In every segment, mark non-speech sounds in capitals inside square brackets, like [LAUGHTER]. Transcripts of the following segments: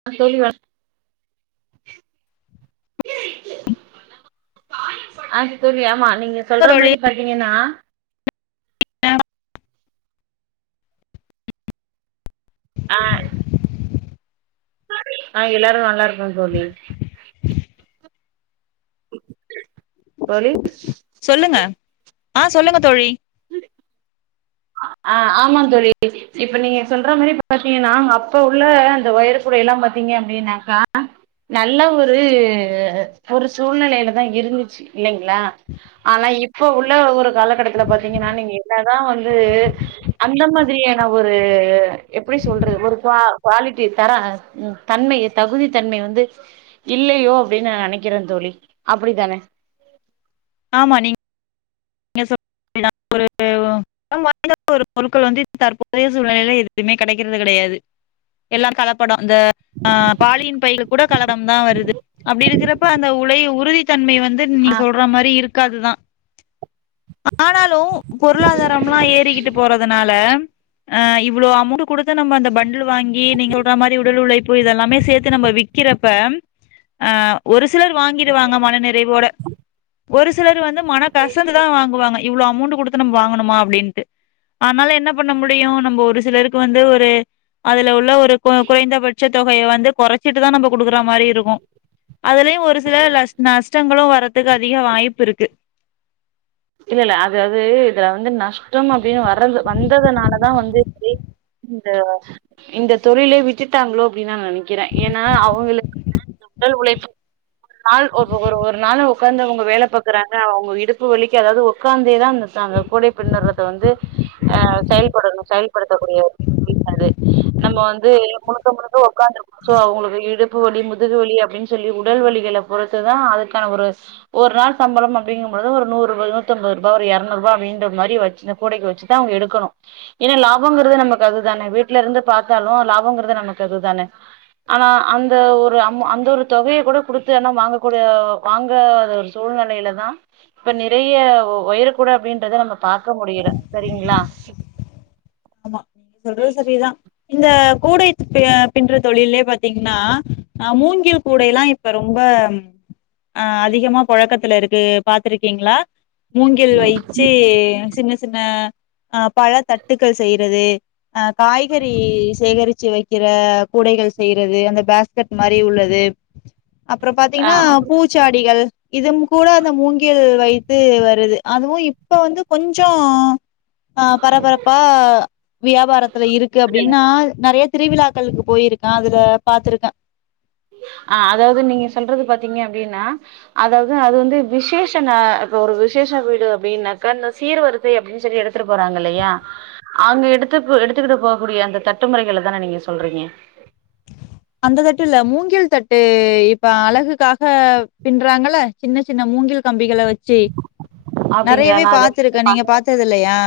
[UNINTELLIGIBLE] அது தோழி ஆமா நீங்க சொல்ற தோழி மாரி பாத்தீங்கன்னா ஆ ஆ எல்லாரு நல்லா இருக்கோ தோழி தோழி சொல்லுங்க ஆ சொல்லுங்க தோழி [UNINTELLIGIBLE] ஆ ஆமா தோழி இப்ப நீங்க சொல்ற மாரி பாத்தீங்கனா நாங்க அப்ப உள்ள அந்த ஒயறு கூடல்லா பாத்தீங்க அப்டின்னாக்கா நல்ல ஒரு ஒரு சூழ்நிலையிலதா இருந்துச்சு இல்லைங்களா ஆனா இப்ப உள்ள ஒரு காலகட்டத்துல பாத்தீங்கன்னா நீங்க என்னதா வந்து அந்த மாதிரியான ஒரு எப்டி சொல்ற ஒரு கு குவாலிட்டி தர உ தன்மை தகுதி தன்மை வந்து இல்லையோ அப்டின்னு நா நனைக்கிறே தோழி அப்டித்தான ஆமா நீங் நீங்க [INAUDIBLE] ஒரு ஓ நம் வாழ்ந்த ஒரு பொருட்கள் வந்து தற்போதைய சூழ்நிலையில எதுவுமே கெடைக்கிறது கெடையாது எல்லா கலப்படோ இந்த ஆ பாலியின் பைக கூட கலடம் தா வருது அப்படி இருக்கிறப்ப அந்த உலை உறுதி தன்மை வந்து ஆ நீங்க சொல்ற மாரி இருக் காதுதா ஆனாலு பொருளாதாரம்லா ஏறிக்கிட்டு போறதுனால அ இவ்ளோ அமௌண்ட் கொடுத்த நம்ம அந்த பண்டில் வாங்கி நீங்க சொடுற மாரி உடல் உழைப்பு இதெல்லாமே சேர்த்து நம்ம விக்கிறப்ப [INAUDIBLE] ஆ ஒரு சிலர் வாங்கிருவாங்க மன நிறைவோட ஒரு சிலர் வந்து மன கசப் புவாங்க இவ்ளோ அமௌண்ட் குடுத்து நம்ம வாங்கனுமா அப்டின்ட்டு ஆனால என்ன பண்ண முடியு நம்ம ஒரு சிலருக்கு வந்து ஒரு அதுல உள்ள ஒரு கு குறைந்தபட்ச தொகையை வந்து கொறைச்சிட்டுதா நம்ம குடுக்குற மாரி இருக்கு அதுலயு ஒரு சில லஷ் நஷ்டங்களு வர்றதுக்கு அதிக வாய்ப்பு இருக்கு. இல்ல இல்ல அதாது இதுல வந்து நஷ்டம் அப்டின்னு வரது வந்ததுனாலதா வந்து இந்த இந்த தொழிலே விட்டுட்டாங்களோ அப்டின் நா நெனைக்கிறே ஏன்னா அவங்களுக்கு உடல் உழைப்பு ஒரு நாள் ஒரு நாள் ஒக்காந்து அவங்க வேல பாக்குறாங்க அவங்க இடுப்பு வலி க்கி அதாவது ஒக்காந்தேதா அந்த அந்த கூடைய பின்னுறது வந்து ஆ செயல்படணு செயல்படுத்தக்கூடிய ஒரு தொழில் அது நம்ம வந்து முழுக்க முழுக்க ஒக்காந்துருப் சோ அவங்களுக்கு இடுப்பு வலி, முதுகு வலி அப்டின்னு சொல்லி உடல் வலிகள பொறுத்துதா அதுக்கான ஒரு ஒரு நாள் சம்பளம் அப்டிங்கும் பொழுது ஒரு நூறு ஒரு நூத்தம்பது ரூபா ஒரு இரநூறு ரூபா அப்டின்ற மாரி வச்ச கூடைக்கி வச்சிதா அவுங்க எடுக்கணு ஏன்னா லாபம்ங்கிறது நமக்கு அதுதான வீட்ல இருந்து பாத்தாலு லாபங்கிறது நமக்கு அதுதான ஆனா அந்த ஒரு அம் அந்த ஒரு தொகையை கூட குடுத்து யாருனா வாங்கக்கூடிய வாங்க சூழ்நிலையிலதா பெரிய ஒயர் கூட அப்டின்றத நம்ம பாக்க முடியல சரிங்களா ஆமா நீங்க சொல்றது சரிதா இந்த கூடை பின்ற தொழிலயே பாத்தீங்கன்னா ஆ மூங்கில் கூடைல்லா இப்ப ரொம்ப [INAUDIBLE] ஆ அதிகமா புழக்கத்துல இருக்கு பாத்துருக்கீங்களா மூங்கில் வைச்சி சின்ன சின்ன ஆ பழ தட்டுக்கள் செய்றது ஆ காய்கறி சேகரிச்சி வைக் கிற கூடைகள் செய்றது அந்த பேஸ்கட் மாரி உள்ளது அப்பறோ பாத்தீங்கன்னா ஆ பூச்சாடிகள் இதுவு கூட அந்த மூங்கில் வைத்து வருது அதுவு இப்ப வந்து கொஞ்சோ ஆ பரப்பரப்பா வியாபாரத்துல இருக்கு அப்டின்னா நெறையா திருவிழாக்களுக்கு போயிருக்கே அதுல பாத்துருக்கே ஆ அதாவது நீங்க சொல்றது பாத்தீங்க அப்டின்னா அதாவது அது வந்து விசேஷ நா இப்ப ஒரு விசேஷ வீடு அப்டின்னாக்க இந்த சீர்வரி சை அப்டின் சொல்லி எடுத்துட்டு போறாங்க இல்லையா அங்க எடுத்து எடுத்துக்கிட்டு போகக்கூடிய அந்த தட்டுமுறைகளை தான நீங்க சொல்றீங்க அந்த தட்டு இல்ல மூங்கில் தட்டு இப்ப அழகுக்காக பின்றாங்கல்ல சின்ன சின்ன மூங்கில் கம்பிகள வச்சி அப்டிங்களா நெறையவே நா அது பாத்துருக்கே நீங்க பாத்தது இல்லையா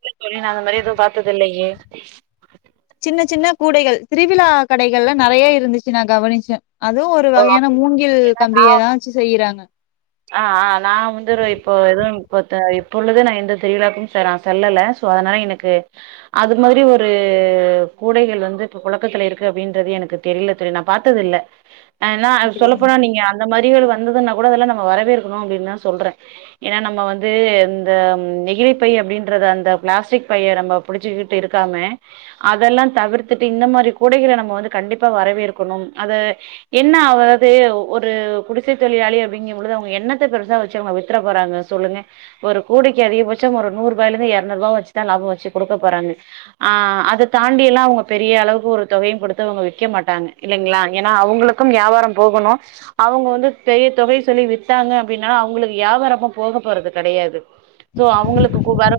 இல்ல தோழி நா அந்த மாரி எதவு பாத்தது இல்லையே சின்ன சின்ன கூடைகள் திருவிழா கடைகள்ல நெறையா இருந்துச்சி நா கவனிச்சே அதுவு ஒரு ஒரு ஓ வகையான மூங்கில் கம்பியதா வச்சி செய்றாங்க ஆ ஆ நா வந்து ஒரு இப்போ எதுவு இப்போ இப்ப உள்ளது நா எந்த திருவிழாக்கு நா செல்லல சோ அதனால எனக்கு அது மாதிரி ஒரு கூடைகள் வந்து இப்ப புழக்கத்துல இருக்கு அப்டின்றதே எனக்கு தெரியல தோழி நா பாத்தது இல்ல ஆனா அத அப்படி சொல்லப்போனா நீங்க அந்த மாறி ஒரு வந்ததுன்னா கூட அதெல்லா நம்ம வரவேற்கணு அப்டின்தா சொல்றே ஏன்னா நம்ம வந்து இந்த நெகிழி பை அப்டின்றத அந்த பிளாஸ்டிக் பைய நம்ம புடிச்சிக்கிட்டு இருக்காம அதெல்லா தவிர்த்துட்டு இந்த மாரி கூடைகள நம்ம வந்து கண்டிப்பா வரவேற்கணும் அத என்ன அவ்ளோது ஒரு குடிச தொழிலாளி அப்படிங்கம்பொழுது அவுங்க எண்ணத்த பெருசா வச்சி அவுங்க வித்தற போறாங்க சொல்லுங்க ஒரு கோடிக்கு அதிகபட்சம் ஒரு நூறு ரூபாய்ல இருந்து எரநூறு ரூபாவு வச்சிதா லாபம் வச்சி குடுக்க போறாங்க ஆ அத தாண்டி எல்லாம் அவுங்க பெரிய அளவுக்கு ஒரு தொகையும் கொடுத்து அவுங்க விக்க மாட்டாங்க இல்லைங்களா ஏனா அவங்களுக் கும் வியாபாரம் போகணும் அவுங்க வந்து பெரிய தொகை சொல்லி வித்தாங்க அப்டின்னா அவங்களுக்கு ஏபாரமு போக போறது கெடையாது சோ அவங்களுக்கு கு வர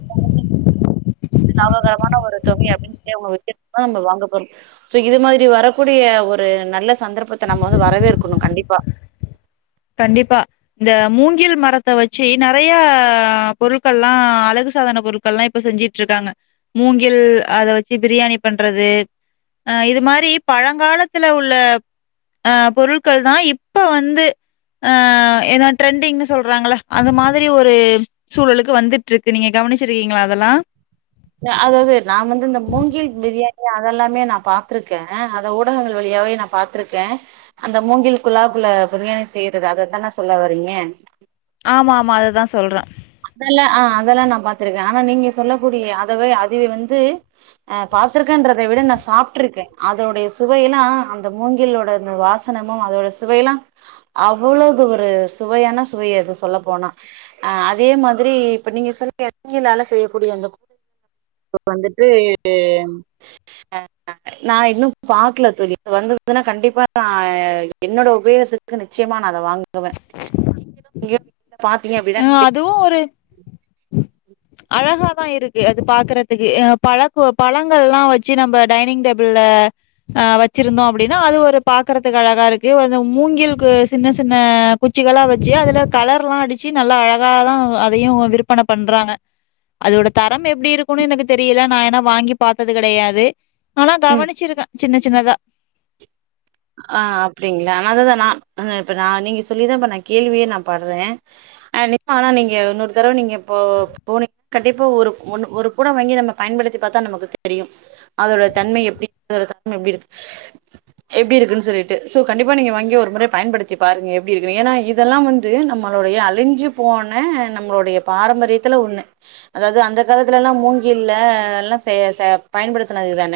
லாபகரமான ஒரு தொகை அப்டின் சொல்லி அவுங்க விக்கிரதா நம்ப வாங்க போறோம் சோ இது மாதிரி வரக்கூடிய ஒரு நல்ல சந்தர்ப்பத்த நம்ம வந்து வரவேற்கணும் கண்டிப்பா கண்டிப்பா இந்த மூங்கில் மரத்த வச்சி நறையா பொருட்கள்லா அழகு சாதன பொருட் கள்லா இப்ப செஞ்சிட்டு இருக்காங்க மூங்கில் அத வச்சி பிரியாணி பண்றது அ இது மாரி பழங்காலத்துல உள்ள ஆ பொருட்கள் தான் இப்ப வந்து ஆ ஏனா ட்ரண்டிங்ன்னு சொல்றாங்கள அந்த மாதிரி ஒரு சூழலுக்கு வந்துட்டு இருக்கு நீங்க கவனிச்சிருக்கீங்களா அதல்லா சோ அதாவது நான் வந்து இந்த மூங்கில் பிரியாணி அத எல்லாமே நா பாத்திருக்கேன் அத ஊடகங்கள் வழியாவே நா பாத் துருக்கேன் அந்த மூங்கில் குலாப்ல பிரியாணி செய்யறது அதுதான சொல்ல வரீங்க ஆமா ஆமா அதுதா சொல்றன் அதல்லா ஆ அதல்லா நா பாத்திருக்கேன் ஆனா நீங்க சொல்லக்கூடிய அதுவே அதுவே வந்து ஆ பாத்துருக்கேன்றதை விட நா சாப்ட்டுருக்கேன் அதோடைய சுவையெல்லா அந்த மூங்கிலோட அந்த வாச சனமோ அதோட சுவையல்லா அவ்ளோ ஒரு சுவையான சுவை அது சொல்ல போனா ஆ அதே மாதிரி இப்ப நீங்க சொல்ல [INAUDIBLE] மூங்கிளால செய்யக்கூடிய அந்த இப்ப வந்துட்டு ஆ நா இன்னும் பாக்கல தோழி வந்ததுன்னா கண்டிப்பா நா என்னோட உபயோகத்து க்கு நிச்சயமா நா அத வாங்குவ இங்க ம் அதுவும் ஒரு அழகா தா இருக்கு அது பாக்கறதுக்கு ஆ பழக்கு பழங்கள்லாம் வச்சி நம்ப டைனிங் டேபிள்ல ஆ வச்சிருந்தோம் அப்டின்னா அது ஒரு பாக்கறதுக்கு அழகா இருக்கு அந்த மூங்கில்க்கு சின்ன சின்ன குச்சிகலா வச்சி அதுல கலர்லாம் அடிச்சி நல்லா அழகாதா அதையும் விற்பன பண்றாங்க அதோட தரம் எப்டி இருக்குன்னு எனக்கு தெரியல நா ஏனா வாங்கி பாத்தது கெடையாது ஆனா ம் கவனிச்சிருக்கன் சின்ன சின்னதா ஆ அப்டிங்கிளா நா அதுதா நா இப்ப நா நீங்க சொல்லிதா இப்ப நா கேள்வியே நா படறன் ஆ [INAUDIBLE] ஆனா நீங்க இன்னொரு தடவ நீங்க இப்போ போனீங்க கண்டிப்பா ஒரு ஒன்னு ஒரு கூட வாங்கி நம்ம பயன்படுத்தி பாத்தா நமக்கு தெரியும் அதோட தன்ம எப்டி அதோட தன்ம எப்டி இருக்கு எப்டி இருக்குன் சொல்லிட்டு சோ கண்டிப்பா நீங்க வாங்கி ஒரு முற பயன்படுத்தி பாருங்க எப்டி இருக்குனு ஏனா இதெல்லா வந் து நம்மளுடைய அழிஞ்சி போன நம்மளுடைய பாரம்பரியத்துல ஒண்ணு அதாவது அந்த காலத்துலலா மூங்கில்ல எல்லாம் செய செ பயன்படுத்துனதுதான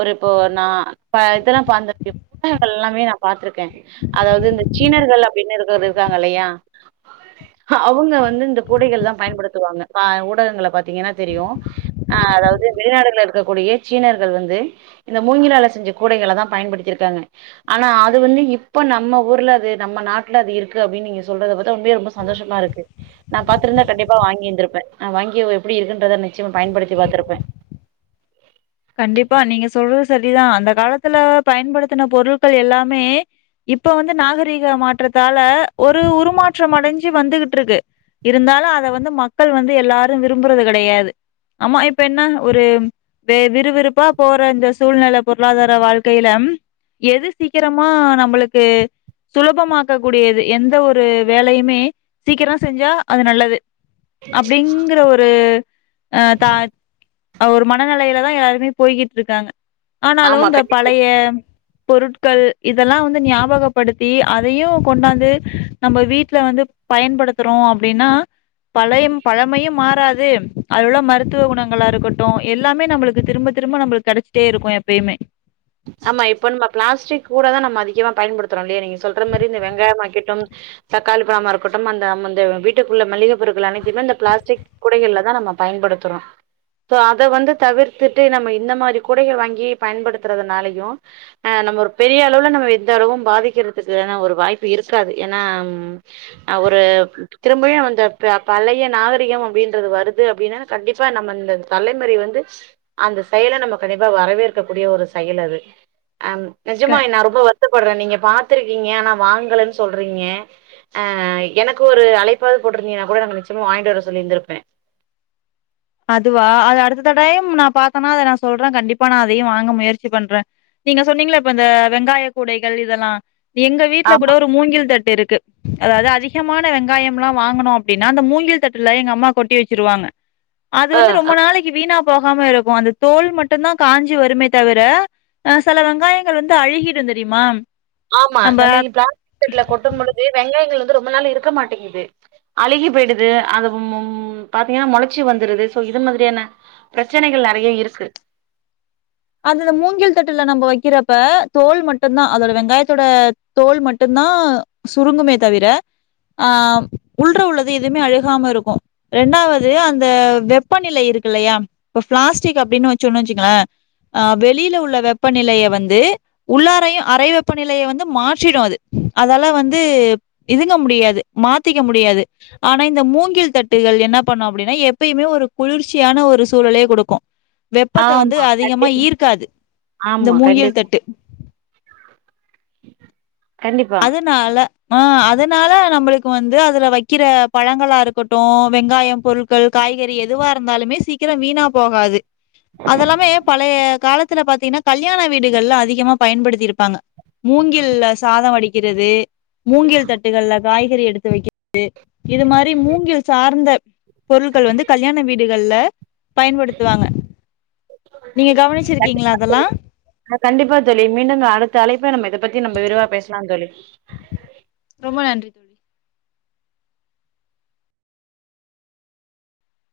ஒரு இப்போ நா இப்ப இதல்லா பாந்துருக்கே புத்தகங்கள் எல்லாமே நா பாத்துருக்கேன் அதாவது இந்த சீனர்கள் அப்டின்னு இருக்கறவரு இருக்காங்க இல்லையா அவுங்க வந்து இந்த கூடைகள்லா பயன்படுத்துவாங்க வ ஊடகங்கள பாத்தீங்கன்னா தெரியும் ஆ அதாவது வெளிநாடுகள இருக்கக் கூடிய சீனர்கள் வந்து இந்த மூங்கிலால செஞ்ச கூடைகள தா பயன்படுத்தியிருக்காங்க ஆனா அது வந்து இப்ப நம்ம ஊர்ல அது நம்ம நாட்ல அது இருக்கு அப்டின் நீங்க சொல்றத பாத்த உண்மைலியே ரொம்ப ஸ் சந்தோஷமா இருக்கு நா பாத்திருந்தா கண்டிப்பா வாங்கிந்திருப்பே நா வாங்கி எப்டி இருக்குன்றத நிச்சயமா பயன்டுத்தி பாத்திருப்பே கண்டிப்பா நீங்க சொல்றது செரிதா அந்த காலத்துல பயன்படுத்தின பொருட்கள் எல்லாமே இப்ப வந்து நாகரீக மாற்றத்தால ஒரு உருமாற்றம் அடைஞ்சு வந்துகிட்ருக்கு இருந்தாலு அத வந்து மக்கள் வந்து எல்லாரு விரும்புறது கெடையாது ஆமா இப்ப என்ன ஒரு வே விறுவிறுப்பா போற இந்த சூழ்நில பொருளாதார வாழ்க்கையில எது சீக்கிரமா நம்மூளுக்கு சுலபமாக்க கூடியது எந்த ஒரு வேலையுமே சீக்கர செஞ்சா அது நல்லது அப்டிங்கற ஒரு அ தா ஒரு மன நிலையிலதா யாருமே போய்கிட் இருக்காங்க ஆனாலு ஆமா இந்த கண்டிப்பா பழைய பொருட் கள் இதெல்லா வந்து ஞாபகப்படுத்தி அதையு கொண்டாந்து நம்ம வீட்ல வந்து பயன்படுத்துறோ அப்டினா பழயம் பழமையு மாறாது அதுள்ள மருத்துவ குணங்களா இருக்கட்டு எல்லாமே நம்புளுக்கு திரும்ப திரும்ப நம்புளுக் கெடைச்சிட்டே இருக்கு எப்பயுமே ஆமா இப்பன் நம்ம ப்ளாஸ்டிக் கூடதா நம்ம அதிகமா பயன்படுத்துறோல்லைய நீங்க சொல்ற மாரி இந்த வெங்காய மாக்கெட்டும் தக்காளி பழமா இருக்கட்டும் அந்த ம் அந்த வீட்டுக்குள்ள மள்ளிக பொருட்கள் அனைத்தையுமே இந்த ப்ளாஸ்டிக் குடைகள்ல தா நம்ம பயன்படுத்துறோ சோ அத வந்து தவிர்த்துட்டு நம்ம இந்த மாரி குடைக வாங்கி பயன்படுத்துறதுனாலையு ஆ நம்ம ஒரு பெரிய அளவுல நம்ம எந்த அளவும் பாதிக்கிறதுக்கான ஒரு வாய்ப்பு இருக்காது ஏன்னா ம் அவுரு திரும்பயு அந்த ப பழைய நாகரிகம் அப்டின்றது வருது அப்டினா கண்டிப்பா நம்ம இந்த தலைமுறை வந்து அந்த செயல நம்ம கண்டிப்பா வரவேற்க்க கூடிய ஒரு செயலது அம் நெஜமா க எல்லாருக்கு வந் வருத்தப்பட்றே நீங்க பாத்துருக்கீங்க ஆனா வாங்கலன் சொல்றீங்க ஆ எனக்கு ஒரு அழைப்பாது போட்டிருந்தீங்கனா கூட நா அங்க நிச்சமா வாங்கிட் வர சொல்லிருந்திருப்பே அதுவா அது அடுத்த டைம் நா பாத்தேனா அத நா சொல்றே கண்டிப்பா நா அதையு வாங்க முயற்சி பண்றே நீங்க சொன்னீங்கள இப்ப இந்த வெங்காய கூடைகள் இதெல்லா எங்க வீட்ல கூட ஆமா. ஒரு மூங்கில் தட் இருக்கு அதாவது அதிகமான வெங்காயம்ல்லா வாங்கனோ அப்டினா அந்த மூங்கில் தட்ல எங்க அம்மா கொட்டி வெச்சிருவாங்க அது அ வந்து ரொம்ப நாளைக்கு வீணா போகாம இருக்கு அந்த தோல் மட்டுந்தா காஞ்சி வருமே தவிர அ சில வெங்காயங்கள் வந்து அழுகிடு தெரியுமா ஆமா நம்ம இப் ப்ளாஸ்டிக்ல கொட்டும் பொழுது வெங்காயங்கள் வந்து ரொம்ப நாள் இருக்க மாட்டேங்குது அழுகி போய்டுது அதும் மொம் பாத்தீங்கனா முளச்சி வந்துடுது சோ இது மாத்ரியான பிரச்சனைகள் நெறைய இருக்கு அதல மூங்கில் தட்டுல நம்ம வெக்கிறப்ப தோல் மட்டுந்தா அதோட வெங்காயத்தோட தோல் மட்டுந்தா சுருங்குமே தவிர ஆ உள்ற உள்ளது எதுமே அழுகாம இருக்கு ரெண்டாவது அந்த வெப்பநிலை இருக்கில்லயா இப்ப ப்ளாஸ்டிக் அப்டின் வெச்சோன் வெச்சுங்களே அ வெளியில உள்ள வெப்பநிலைய வந்து உள்ளாரையு அறை வெப்பநிலைய வந்து மாற்றிடு அது அதால வந்து இதுங்க முடியாது மாத்திக்க முடியாது ஆனா இந்த மூங்கில் தட்டுகள் என்ன பண்ணு அப்டினா எப்பயுமே ஒரு குளிர்ச்சியான ஒரு சூழலே குடுக்கு வெப்பத்த வந்து ஆமா. அதிகமா கண்டிப்பா. ஈர்க்காது இந்த ஆமா. முங்கில் கண்டிப்பா, தட்டு கண்டிப்பா அதனால ஆ அதனால நம்ளுக்கு வந்து அதுல வக்கிற பழங்களா இருக்கட்டு வெங்காயம் பொருட் கள் காய்கறி எதுவா இருந்தாலுமே சீக்கிர வீணா போகாது அதல்லாமே பழைய காலத்துல பாத்தீனா கல்யாண வீடுகள்ல அதிகமா பயன்படுத்திருப்பாங்க மூங்கில்ல சாத வடிக்கிறது மூங்கில் தட்டுகள்ல காய்கறி எடுத்து வைக்கிறது இது மாரி மூங்கில் சார்ந்த பொருள்கள் வந்து கல்யாண வீடுகள்ல பயன்படுத்துவாங்க நீங்க கவனிச்சிருக்கீங்ளா அதெல்லா கண்டிப்பா தோழி மீண்டும் அடுத்த அழைப்ல நம்ம இத பத்தி நம்ம விரிவா பேசலான் தோழி ரொம்ப நன்றி